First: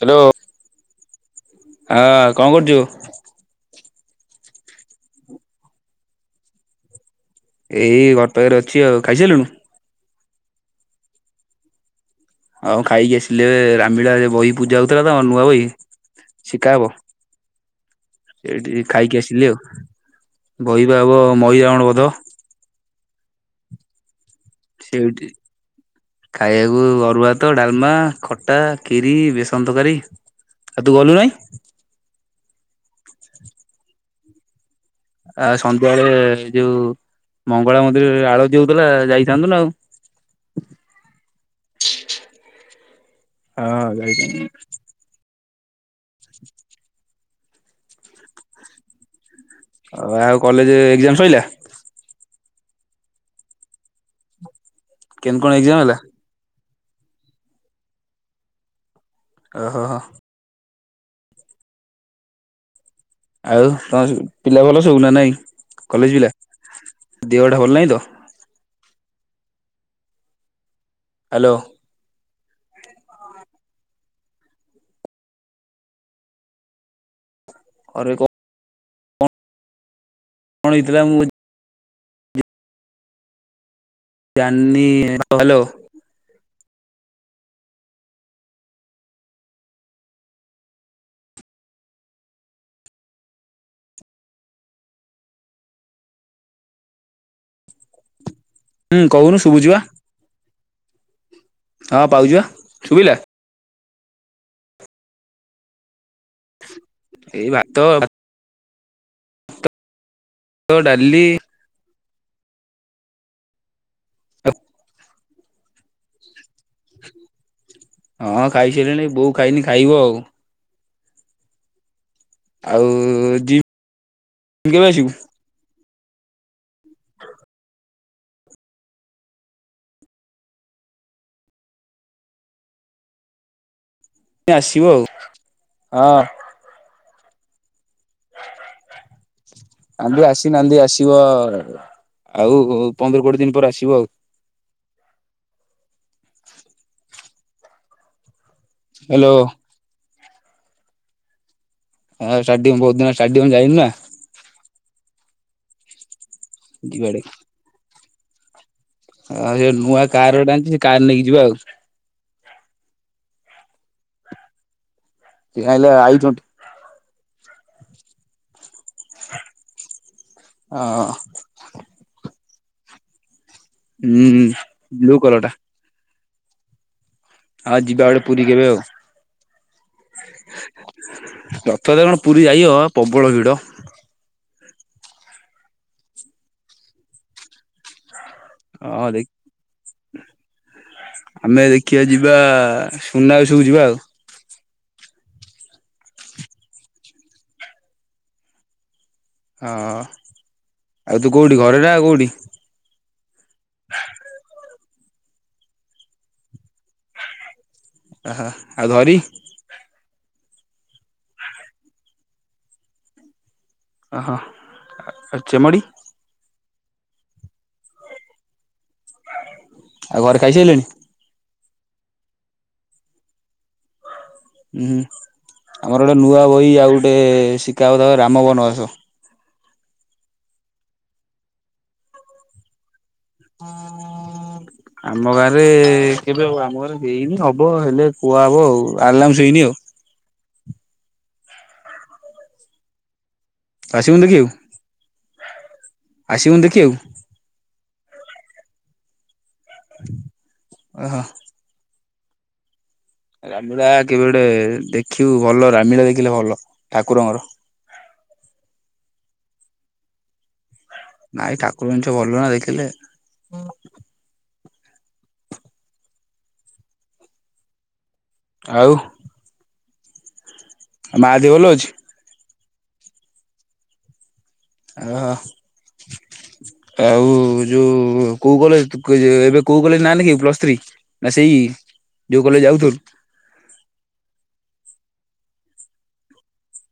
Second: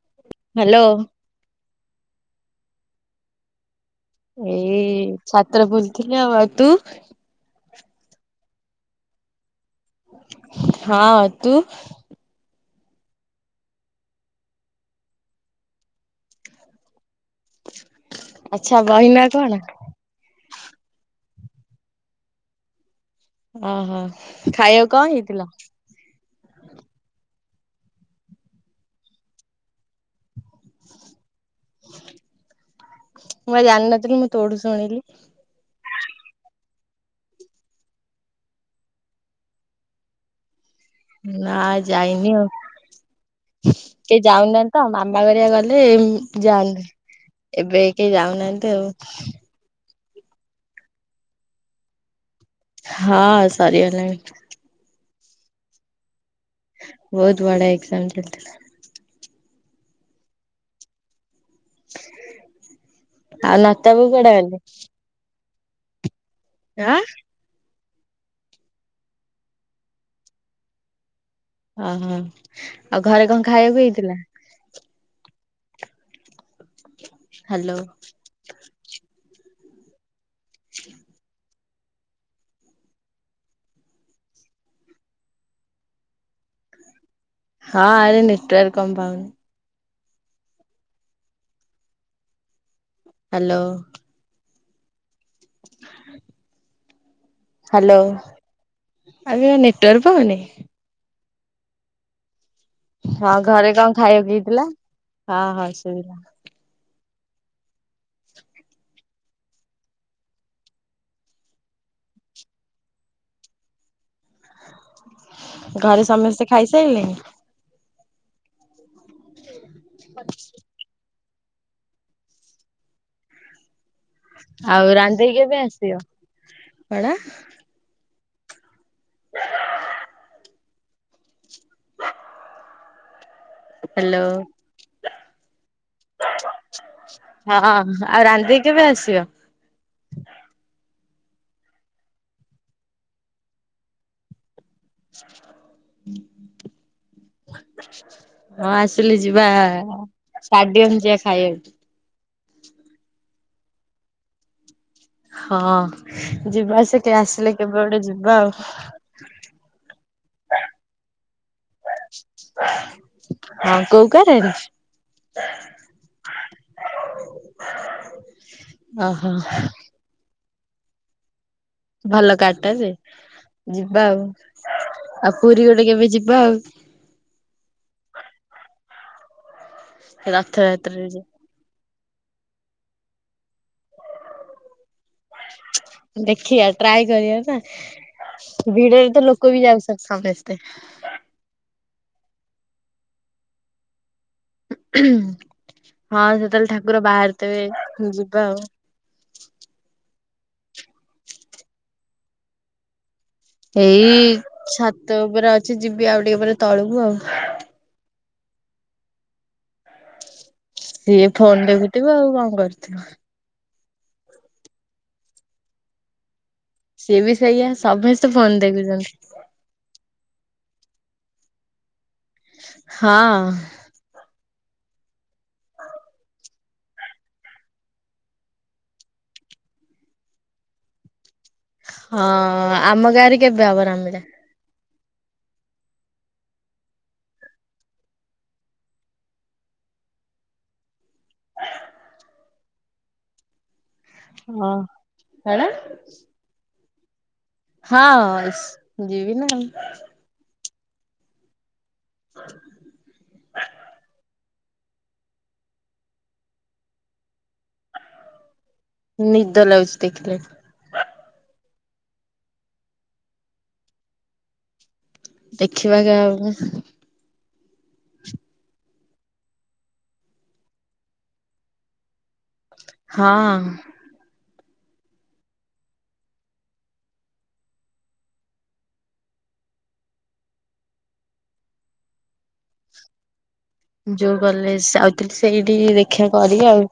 Hello, hello ହଁ କଣ କରୁଛୁ? ଏଇ ଛାତରେ ବୁଲଥିଲି, ଆଉ ତୁ--? ଏଇ ଘର ପାଖରେ ଅଛି ଆଉ, ଖାଇସାରିଲୁନୁ? ହଁ, ତୁ ଆଉ ଖାଇକି ଆସିଲେ, ରାମଲିଳାରେ ବହି ପୂଜା ହଉଥିଲା ତମର, ନୂଆ ବହି ଶିଖାହବ, ଆଚ୍ଛା ସେଠି ବହିନା ଖାଇକି ଆସିଲି କଣ ଆଉ ବହିିବା ହବ ମଇରାବଣ ବଧ । ଓହୋ, ଖାଇବାକୁ କଣ ସେଇଠି ହେଇଥିଲା? ଖାଇବାକୁ ଅରୁଆ ହାତ, ଡାଲମା, ଖଟା, କ୍ଷୀରି, ବେସନ ତରକାରୀ । ଆଉ ତୁ ଗଲୁ ନାହିଁ? ମୁଁ ବା ଜାଣିନଥିଲି, ମୁଁ ତୋଠୁ ଶୁଣିଲି । ଆଉ ସନ୍ଧ୍ୟାବେଳେ ଯୋଉ ମଙ୍ଗଳା ମନ୍ଦିରରେ ଆଳତି ହଉଥିଲା ଯାଇଥାନ୍ତୁ ନା ଆଉ ନା ଯାଇନି ଆଉ, ହଁ କେ ଯାଇଥାନ୍ତି। ଯାଉନାହାନ୍ତି ତ, ମାମା ହେରିବା ଗଲେ ସେ ଯାଆନ୍ତି, ଏବେ କେହି ଯାଉନାହାନ୍ତି ଆଉ ଆଉ କଲେଜ ଏଜାମ ସଇଲା । ହଁ ସାରି ଗଲାଣି । କେନ୍ତି କଣ ଏକ୍ଜାମ ହେଲା? ବହୁତ ବଢିଆ ଏକ୍ସାମ ଚାଲିଥିଲା । ଓ, ହୋ, ହୋ [unintelligible] ଆଉ ଲତା ବୋଉ ତମ କୁଆଡେ ଗଲେ ପିଲା ଭଲ ସବୁ, ନା ନାଇଁ, କଲେଜ ପିଲା, ଆଁ ଦେହଟା ଭଲ ନାହିଁ ତ ହ୍ୟାଲୋ ଓହୋ, ଆଉ ଘରେ କଣ ଖାଇବାକୁ ହେଇଥିଲା? ହାଲୋ ଅରେ କଣ କଣ ହେଇଥିଲା ମୁଁ ଜ ହ୍ୟାଲ [unintelligible] ହଁ ଆରେ ନେଟୱର୍କ କଣ ପାଉନି । ହାଲୋ [unintelligible] ହାଲୋ, ହୁଁ କହୁନୁ ଆଜ୍ଞା ଶୁଭୁଚି ବା ନେଟୱର୍କ ପାଉନି? ହଁ ପାଉଛି ପା । ହଁ ଘରେ କଣ ଖାଇବାକୁ ହେଇଥିଲା? ହଁ ହଁ ସୁବିଲା। ଏଇ ଭାତ ତ ଭାତଡାଲି ହ [unintelligible] ଘରେ ସମସ୍ତେ ଖାଇସାରିଲେଣି । ହଁ ଖାଇସାରିଲିଣି, ବୋଉ ଖାଇନି ଖାଇବ ଆଉ? ଆଉ ଯ ଆଉ ରାନଦେଇ କେବେ ଆସିବ? କଣ? [unintelligible] ହ୍ୟାଲୋ ଆସିବ ଆଉ, ହଁ ହଁ, ଆଉ ରାନଦେଇ କେବେ ଆସିବ? ନାନ୍ଦି ଆସିନାହାନ୍ତି ଆସିବ, ଆଉ ପନ୍ଦର କୋଡିଏ ଦିନ ପରେ, ଆସିବ ଆଉ [unintelligible] ହଁ ଆସିଲି ହ୍ୟାଲୋ ଯିବା, ଷ୍ଟାଡିୟମ ଯିବା ଖାଇବାକୁ । ହଁ ଷ୍ଟାଡିଅମ୍, ବହୁତ ଦିନ ଷ୍ଟାଡିମ ଯାଇନି ନା । ହଁ ଯିବା ସେଠ ଆସିଲେ, କେବେ ଗଡେ ଯିବା ଆଉ ଆଉ ସେ ନୂଆ କାର ଗୋଟେ ଆଣିଛି ସେ କାର ନେଇକି ଯିବା ଆଉ। ହଁ କଉ କାରରେ? ଇଏ ହେଲେ ଆଇଚନ୍ତି। ଓହୋ। ହଁ। ଭଲ କାର ଟା ଯେ ଯିବା ଆଉ ବ୍ଲୁ ଆଉ କଲର ପୁରୀ ଗୋଟେ କେବେ ଯି ବାଉ ଆଉ ଯିବା ବଡେ ପୁରୀ କେବେ ଆଉ? ରଥ ଯାତ୍ରା ରେ ଯିବା। ରଥତ କଣ ପୁରୀ ଯାଇଅ ପ୍ରବଳ ଭିଡ। ଦେଖିବା ଟ୍ରାଏ କରିବା ନା। ହଁ ଭିଡରେ ଦେ ତ ଲୋକ ବି ଯାଉ ସୁ ସମସ୍ତେ। କିଏ ଯିବା ସୁନା ସବୁ ଯିବା ଆଉ। ହଁ ସେତେବେଳେ ଠାକୁର ବାହାରଥେ ଯିବା ଆଉ। ହଁ ଆଉ ତୁ କୋଉଠି ଘରେଟ କୋଉଠି? ଏଇ ଛାତ ଉପରେ ଅଛି ଯିବି ଆଉ ଟିକେ ଉପରେ ତଳକୁୁ ଆଉ। ଆହା ଆଉ ଧରି? ସିଏ ଫୋନ ଦେଖୁଥିବ ଆଉ କଣ କରିଥିବ। ଓହୋ ଚେମଡ଼ି? ସିଏ ବି ସେଇଆ ସମସ୍ତେ ଫୋନ ଦେଖୁଛନ୍ତି। ଆଉ ଘରେ ଖାଇ ସାଇଲେଣି? ହଁ। ହୁଁ ହୁଁ ଆମର ଗୋଟେ ନୂଆ ବହି ଆଉ ଗୋଟେ ଶିଖା ହଉଥା ରାମବନବାସ। ହଁ ଆମ ଗାଁରେ କେବେ ରାମନୀଳା? ଆମ ଗାଁରେ କେବେ ଆମ ଘରେ ହେଇନି ହବ ହେଲେ କୁହାହବ ଆଉ ଆଲାଉଁସ ହେଇନି ଆଉ। ଆସିବୁନୁ ଦେଖି। ହଁ କଣ? ଆସିବୁନ ଦେଖିବା କୁ? ହଁ ଯିବି ନା ଆଉ। ଓହୋ। ରାମିଳା କେବେ ଗୋଟେ ଦେଖିବୁ ଭଲ ରାମିଳା ଦେଖିଲେ ଭଲ ଠାକୁରଙ୍କର। ନିଦ ଲାଗୁଛି ଦେଖିଲେ। ନାଇଁ ଠାକୁର ଜିନିଷ ଭଲ ନା ଦେଖିଲେ। ଦେଖିବା କେବେ ଗୋଟେ। ଆଉ ମାଆ ଦେହ ଭଲ ଅଛି? ହଁ। ଓହୋ। ଆଉ ଯୋଉ କୋଉ କଲେଜ ଏବେ କୋଉ କଲେଜ ନା ନେଖେଇମୁ ପ୍ଲସ ଥ୍ରୀ। ନା ସେଇ ଯୋଉ କଲେଜ ଯାଉଥୁଲ। ଯୋଉ କଲେଜ ଯାଉଥିଲି ସେଇଠି ଦେଖା କରିବି ଆଉ।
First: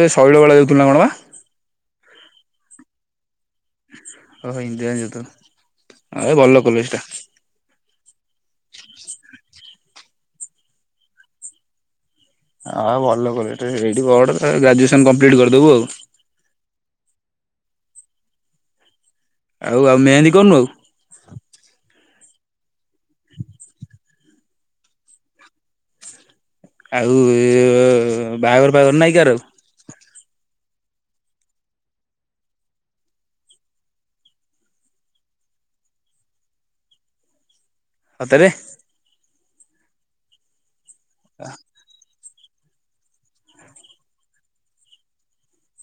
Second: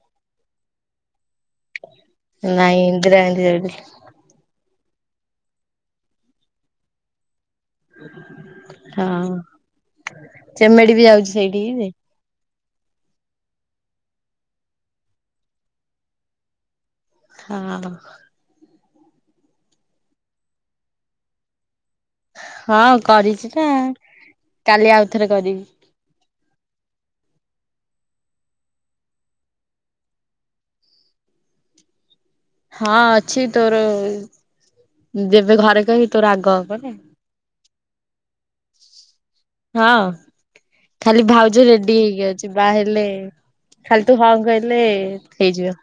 ଏ ଶୈଳ ବାଳା ଯାଉଥିଲା ନା କଣ ବା। ନାଇଁ ଇନ୍ଦିରା ଗାନ୍ଧୀ ଯାଉ ଓହୋ ଇନ୍ଦିରା ଗାନ୍ଧୀ ଯାଉଥିଲୁ ଭଲ କଲେଜ ଟା। ହଁ ଚେମେଡି ବି ଯାଉଛି ସେଇଠିକି। ହଁ ଭଲ କଲେଜ ସେଇଠି ପଢ଼ ଗ୍ରାଜୁଏସନ କମ୍ପ୍ଲିଟ କରିଦବୁ ଆଉ। ହଁ। ଆଉ ଆଉ ମେହେନ୍ଦୀ କରନୁ ଆଉ? ହଁ କରିଚି ନାଁ କାଲି ଆଉଥରେ କରିବି। ଆଉ ଏ ବାହାଘର ଫାହାଘର ନାଇଁ କାର ଆଉ? ହଁ ଅଛି ତୋର ଯେବେ ଘରେ କହି ତୋର ଆଗ ହବନି। ସତରେ। ହଁ ଖାଲି ଭାଉଜ ରେଡ଼ି ହେଇକି ଅ ଚି ବା ହେଲେ ଖାଲି ତୁ ହଁ କହିଲେ ହେଇଯିବ।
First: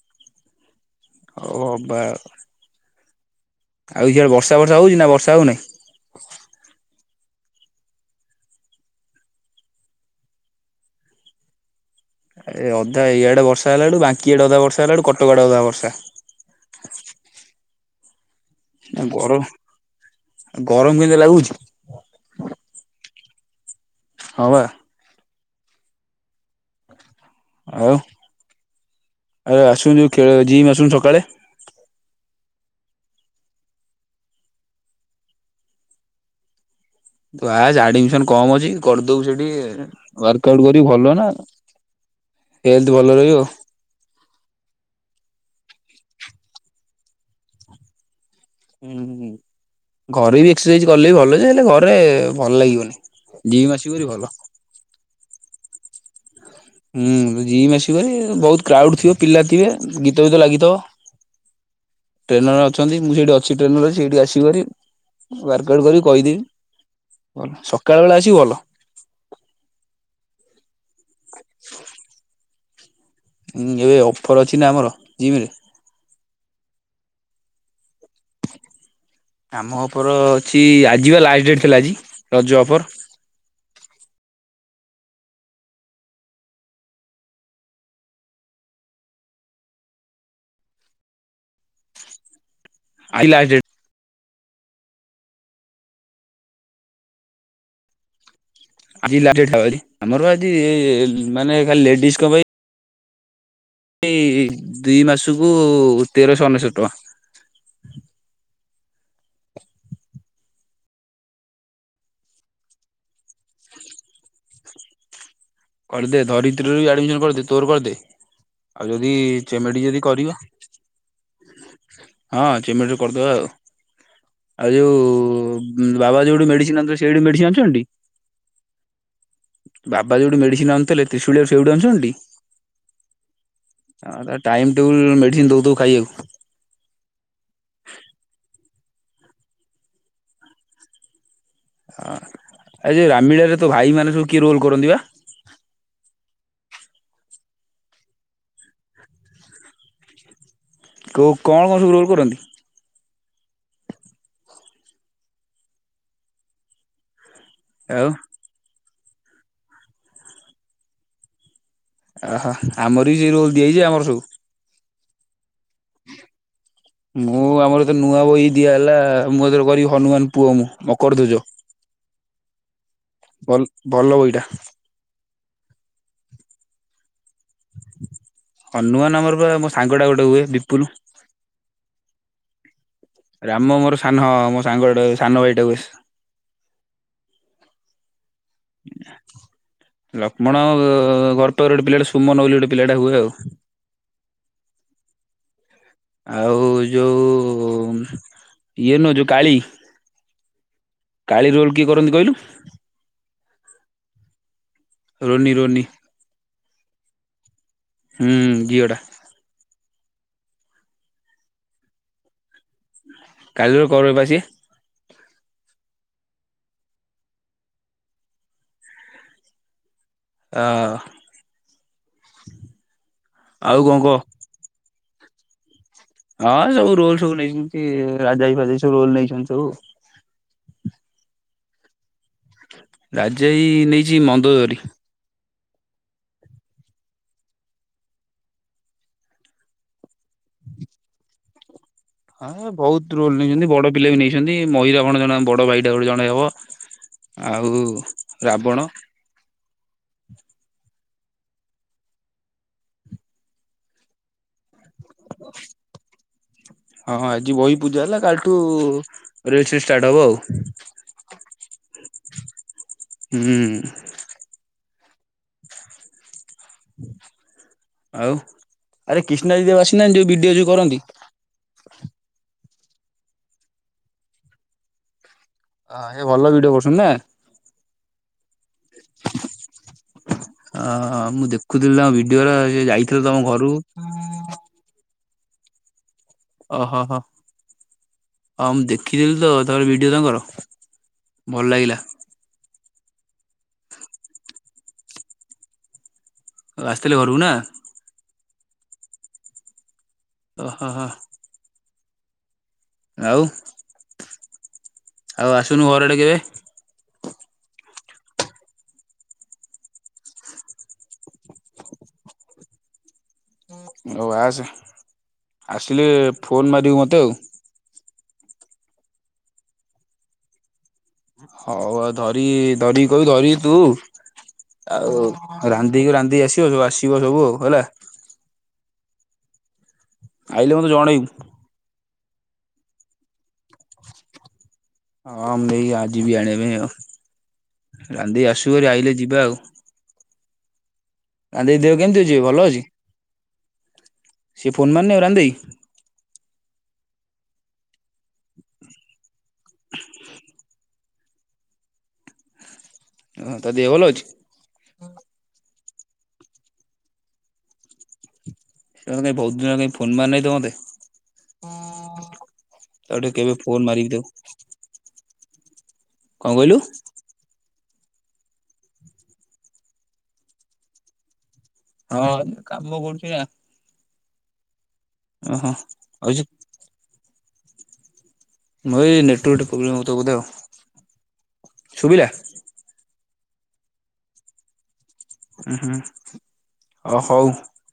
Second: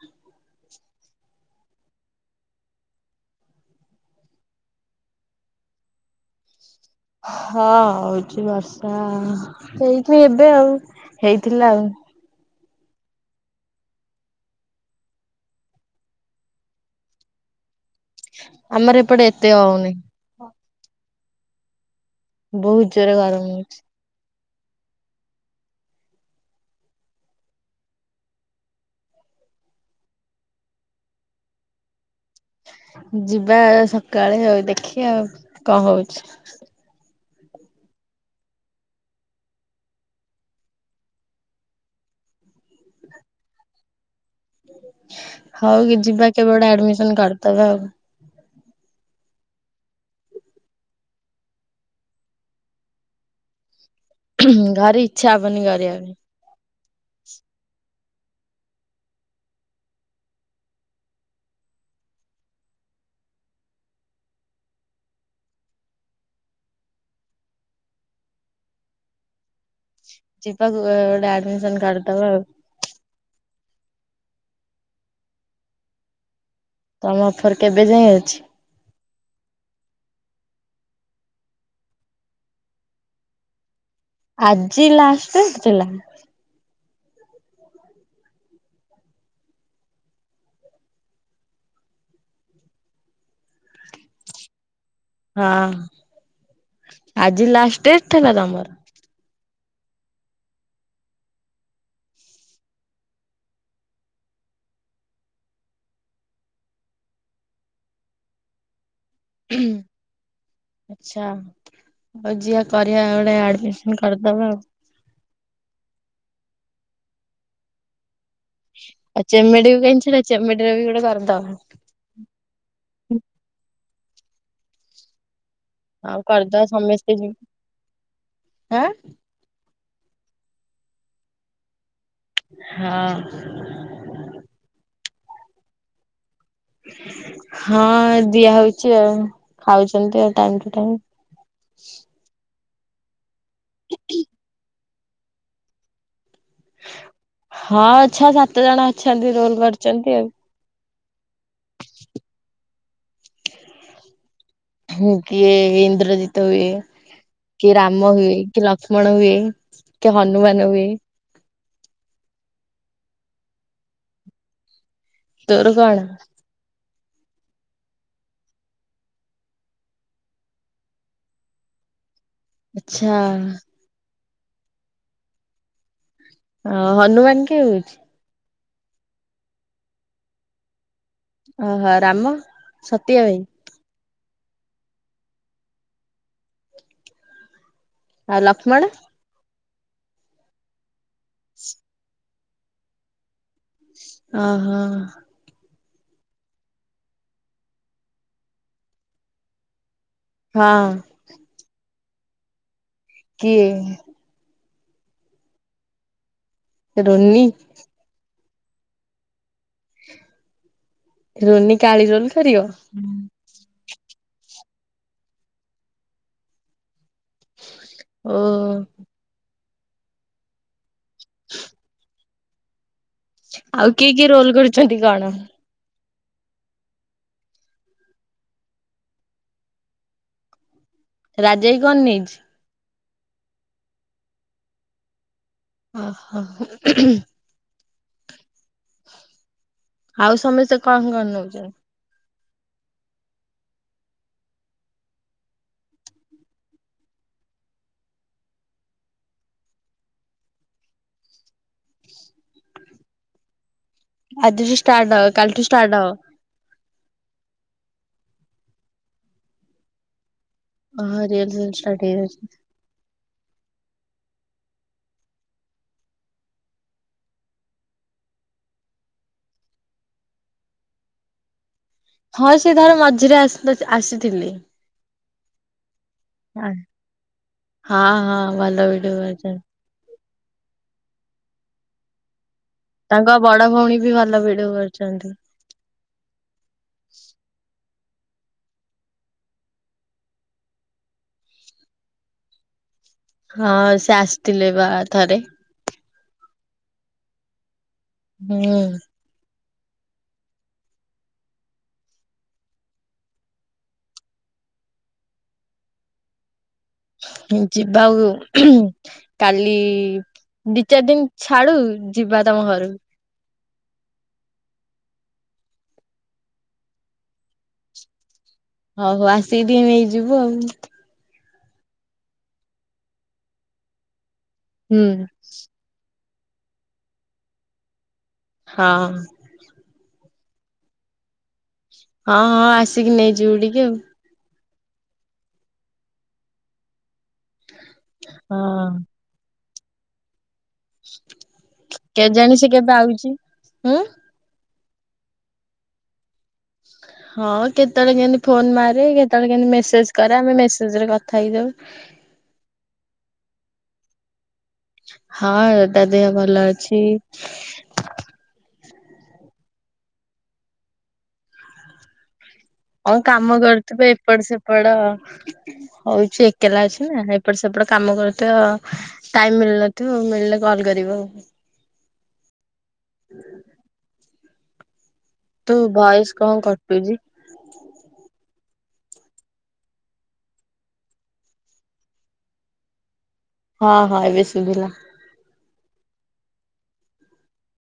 ହଉ ହବା ଆଉ। ଆଉ ଇଆ ବର୍ଷା ଫର୍ଷା ହଉଚି ନାଁ ବର୍ଷା ହଉନେଇ? ହଁ ହଉଚି ବର୍ଷା ହେଇକି ଏବେ ଆଉ ହେଇଥିଲା ଆଉ। ଏ ଅଧା ଇଆଡ଼େ ବର୍ଷା ହେଲାଠୁ ବାଙ୍କି ଆଡ଼େ ଅଧା ବର୍ଷ ହେଲାଠୁ କଟକ ଆଡ଼େ ଅଧା ବର୍ଷା। ଆମର ନାଁ ଏପଟେ ବର ଏତେ ହଉନି। ଗରମ କେନ୍ତି ଲାଗୁଚି? ବୋହୁତ ଜୋରେ ଗରମ ହୋଉଛି। ହଁ ବା। ଆଉ ଆଉ ଆସୁ ଯୋଉ ଖେଳ ଜିମ୍ ଆସୁନୁ ସକାଳେ। ଯିବା ଆ ସକାଳେ ଆଉ ଦେଖିଆ ଆଉ କଁ ହଉଛି। ତୁ ଆ ଯେ ଆଡ଼ମିସନ୍ କମ୍ ଅଛି କରିଦୋଉ ସେଠି ୱାର୍କ ଆଉଟ୍ କରି ଭଲ ନାଁ। ହେଲ୍ଥ୍ ଭଲ ରହିବ। ହଉ କି ଯିବା କେବେ ଗୋଟେ ଆଡ଼ମିସନ୍ କରଦବା ଆଉ। ହୁଁ ହୁଁ। ଘରେ ବି ଏକ୍ସସାଇଜ୍ କଲେ ବି ଭଲ ଯେ ହେଲେ ଘରେ ଭଲ ଲାଗିବନି ଜିମ୍ ଆସି ଘରେ ଇଚ୍ଛା ହବନି କରିବା ପାଇଁ। ହୁଁ ଜିମ୍ ଆସିବୁ ଭାରି ବହୁତ କ୍ରାଉଡ଼୍ ଥିବ ପିଲା ଥିବେ ଗୀତ ବିତ ଲାଗିଥିବ। ଟ୍ରେନର ଅଛନ୍ତି ମୁଁ ସେଇଠି ଅଛି ଟ୍ରେନରେ ସେଇଠି ଆସିବୁ ଭାରି। ୱାର୍କ ଆଉଟ୍ କରିଉ କହିଦେଇ ବଲ ସକାଳ ବେଳା ଆସିବୁ ଭଲ। ଯିବାକୁ ଏ ଗୋଟେ ଆଡ଼ମିସନ୍ କରଦବା ଆଉ। ଉଁ ଏବେ ଅଫର୍ ଅଛି ନାଁ ଆମର ଜିମ୍ ରେ। ତମ ଅଫର୍ କେବେ ଯାଏ ଅଛି? ଆମ ଅପର ଅଛି ଆଜି ବା ଲାଷ୍ଟ୍ ଡେଟ୍ ଥିଲା ଆଜି ରଜ ଅଫର୍। ଆଜି ଲାଷ୍ଟ୍ ଡେଟ୍ ଥିଲା? ଆଇ ଲା ଡେ ହଁ ଆଜି ଲାଷ୍ଟ୍ ଡେଟ୍ ଥିଲା ତମର? ଆଜି ଲା ଡେଟ୍ ଥା ବାଲି ଆମର ଆଜି ମାନେ ଖାଲି ଲେଡିଜ୍ ଙ୍କ ପାଇଁ ଇ ଦୁଇ ମାସୁକୁ ତେରଶ ଅନେଶୋତ ଟଆଁ। ହୁଁ ଆଚ୍ଛା ଆଉ ଯିଆ କରିଆ ଓଟେ ଆଡମିସନ୍ କରିଦବା ଆଉ। କରିଦେ ଧରିତ୍ରୀର ଇ ଆଡ଼ମିସନ୍ କରିଦେ ତୋର କରିଦେ। ଯଦି ଆଉ ଚମେଡ଼ିକୁ ଚେମେଡି ଯଦି କାଇଁ ଛାଡ଼ିଆ କରିବ ଚମେଡି଼ର ବି ଗୋଟେ କରିଦବା। ହଁ ଚିମିଡ଼ିର କରିଦବା ଆଉ ଆଉ ଯୋଉ ଆଉ ବାବା ଯୋଉଠି କରିଦବା ମେଡ଼ିସିନ୍ ଆଣୁଥୁଲେ ସମସ୍ତେ ସେଇଠି ଯିବୁ ମେଡ଼ିସିନ୍ ଆଣୁଚନ୍ତି ଟି? ଆଁ ବାବା ଯୋଉଠି ମେଡ଼ିସିନ୍ ଆଣୁଥୁଲେ ତିଶୂଳୀଆ ସେଉଠୁ ଆଣୁଚନ୍ତି ଟି? ହଁ ତାଙ୍କର ତ ଟାଇମ୍ ଟେବୁଲ୍ ମେଡ଼ିସିନ୍ ଦୋଉଥୁବୁ ଖାଇବାକୁ। ହଁ ଦିଆହଉଚି ଆଉ ଖାଉଛନ୍ତି ଆ ଟାଇମ୍ ଟୁ ଟାଇମ୍। ହଁ ଆ ଏ ଯୋଉ ରାମିଳାରେ ତ ଭାଇମାନେ ସବୁ କିଏ ରୋଲ୍ କରନ୍ତି ବା? ହଁ ଛଅ ସାତ ଜଣ ଅଛନ୍ତି ରୋଲ୍ କରିଚନ୍ତି ଆଉ। କୋଉ କଣ କଣ ସବୁ ରୋଲ କରନ୍ତି? ହୁଁ କିଏ ଇନ୍ଦ୍ରଜିତ ହୁଏ କିଏ ଆଉ ରାମ ହୁଏ କି ଲକ୍ଷ୍ ଲୁକ୍ଷ୍ମଣ ହୁଏ କି ହନୁମାନ ହୁଏ। ଓହୋ ଆମର ବି ସେ ରୋଲ ଦିଆଯାଇଛି ଆମର ସବୁ। ତୋର କଣ? ମୁଁ ଆମର ତ ନୂଆ ବହି ଦିଆହେଲା ମୁଁ ଏଥର କରିବି ହନୁମାନ ପୁଅ ମୁଁ ମକର ଧ୍ୱଜ ଆଚ୍ଛା । ଭଲ ଭଲ ବହିଟା। ହ ହନୁମାନ କିଏ ହଉଛି? ହନୁମାନ ଆମର ମୋ ସାଙ୍ଗଟା ଗୋଟେ ହୁଏ ବିପୁଲ। ଓହୋ ରାମ? ସତ୍ୟ ଭାଇ ରାମ ମୋର ସାନ ମୋ ସାଙ୍ଗଟା ସାନ ଭାଇଟାକୁ ଆଉ ଲକ୍ମଣ। ଲକ୍ଷ୍ମଣ ଓ ଘଟୋର ଗୋଟେ ପିଲାଟା ସୁମନ ବୋଲି ଗୋଟେ ପିଲାଟେ ହୁଏ ଆଉ। ଅହ। ଆଉ ଯୋଉ ଇଏ ନୁହଁ ଯୋଉ କାଳୀ ହଁ। କରନ୍ତି କହିଲୁ? କିଏ? Ronnie Ronnie. ରୋନି ହୁଁ ଝିଅ ଟା। ରୋନି କାଳି ରୋଲ କରିବ? କାଳୀ ରୋଲ କରେ ପା ସିଏ। ଓହୋ। ଅହ। ଆଉ କଣ କିଏ କହ କିଏ ରୋଲ କରୁଛନ୍ତି କଣ? ହଁ କୋଉ ରୋଲ ସବୁ ନେଇଛନ୍ତି ରାଜାଭାଇ ଫାଜାବାଇ ସବୁ ରୋଲ ନେଇଛନ୍ତି ସବୁ। ରାଜେଇ କରୁନି? ରାଜା ଭାଇ ନେଇଚି ମନ୍ଦୋଦରୀ। ଓହୋ। ଆଉ ସମସ୍ତେ କଣ କଣ ନୋଉଚନ୍ତି? ହଁ ବୋହୁତ ରୋଲ ନେଇଚନ୍ତି। ବଡ ପିଲା ବି ନେଇଚନ୍ତି ମହି [unintelligible] ଜଣେ ବଡ ଭାଇଟା ବୋଲି ଜଣେ ହବ। ଆଉ ରାବଣ। ଆଜିଠୁ ଷ୍ଟାର୍ଟ ହବ କାଲିଠୁ ଷ୍ଟାର୍ଟ ହବ। ହଁ ଆଜି ବହି ପୂଜା ହେଲା କାଲିଠୁ ରେଲସିଲ୍ ଷ୍ଟାର୍ଟ ହବ ଆଉ। ଓହୋ ରିଅଲସେଲ୍ ଷ୍ଟାର୍ଟ ହେଇଯାଉଛନ୍ତି। ହୁଁ ଆଉ ଆରେ କ୍ରିଷ୍ଣା ଦିଦି ଆଉ ଆସିନାହାନ୍ତି? ଯୋଉ ଭିଡିଓ ଯୋଉ କରନ୍ତି। ହଁ ସେ ଥରେ ମଝିରେ ଆସଥି ଆସିଥିଲେ। ହଁ ସେ ଭଲ ହୁଁ ଭିଡିଓ କରୁଛନ୍ତି ନା। ହଁ ହଁ ଭଲ ଭଡିଓ କରୁଚନ୍ତି। ଅହ ମୁଁ ଦେଖୁଥିଲି ଭିଡିଓରା ତାଙ୍କ ବଡ ଭୋଉଣୀ ବି ଭଲ ଭିଡିଓ କରୁଚନ୍ତି। ଓହୋ ହୋ। ହଁମ୍ ମୁଁ ଦେଖିଥିଲି ତ ଥରେ ଭିଡିଓ ତାଙ୍କର ଭଲ ଲାଗିଲା। ହଁ ସେ ଆସିଥିଲେ ପା ଥରେ। ଆଉ ଆସିଥିଲେ ଘରକୁ ନା? ହୁଁ। ଓହୋ ହୋ। ଆଉ ଆଉ ଆସୁନୁ ଘର ଆଡେ କେବେ ଯିବା ଆଉ କାଲି ଦି ଚାରି ଦିନ ଛାଡୁ ଯିବା ତମ ଘରକୁ। ଓ ଆସ ଆସିଲି ଫୋନ ମାରିବୁ ମତେ ଆଉ। ହଉ ହଉ ଆସିକି ଟିକେ ନେଇଯିବୁ ଆଉ। ହଉ ଆଉ ଧରି ଧରିକି କ ଧରିି ତୁ। ହୁଁ ଆଉ ରାନ୍ଧିକି ରାନ୍ଧିକି ଆସିବ ସବୁ ଆସିବ ସବୁ ହେଲା। ହଁହଁ। ଆଇଲେ ମତେ ଜଣେଇବୁ। ହଁ ହଁ ଆସିକି ନେଇଯିବୁ ଟିକେ ଆଉ। ହଁ ମୁଁ ନେଇି ଯିବି ଆଣିବା ପାଇଁ ଆଉ ରାନ୍ଧିକି ଆସିବୁ ହଁ। ଭାରି ଆଇଲେ ଯିବା ଆଉ। ଆ ଦେଇ ଦେହ କେମିତି ଅ ଯିବ କେଜାଣି ଭଲ ସେ ଅଛି। କେବେ ଆଉଚି। ହୁଁ ସେ ଫୋନ୍ ମାନେ ରାନି ଦେଇ। ହଁ କେତେବେଳେ କେମତି ଫୋନ ମାରେ କେତେବେଳେ କେମତି ମେସେଜ କରେ ଆମେ ମେସେଜ ରେ କଥା ହେଇଯାଉୁ। ହ ତ ଦେହ ଭଲ ଅଛି। ହଁ ତା ଦେହ ଭଲ ଅଛି। ତା ମାନେ ବହୁତ ଦିନ ହେଲାଣି ଫୋନ ପାନ ନାଇଁ ତ ମୋତେ। ହଉ କାମ କରୁଥିବେ ଏପଟ ସେପଟ। ହଉଛି କଣ କହିଲୁ? ଏକଲା ଅଛି ନା ଏପଟେ ସେପଟେ। କାମ କରୁଥିବ ଟାଇମ ମିଳୁନଥିବ ମିଳିଲେ କଲ୍ କରିବ ଆଉ। ହଁ କାମ କରୁଛି ଆ ତୁ ଆଉ ଭଏସ ସେ କଣ କଟୁଚି। ମୋର ଏ ନେଟୱର୍କ ଟା ପ୍ରୋବ୍ଲେମ ହଉଥିବ ବୋଧେ ଆଉ ଶୁଭିଲା। ହଁ ହଁ ଏବେ ସୁଭିଲା। ଉ ହୁଁ ଅ ହଉ।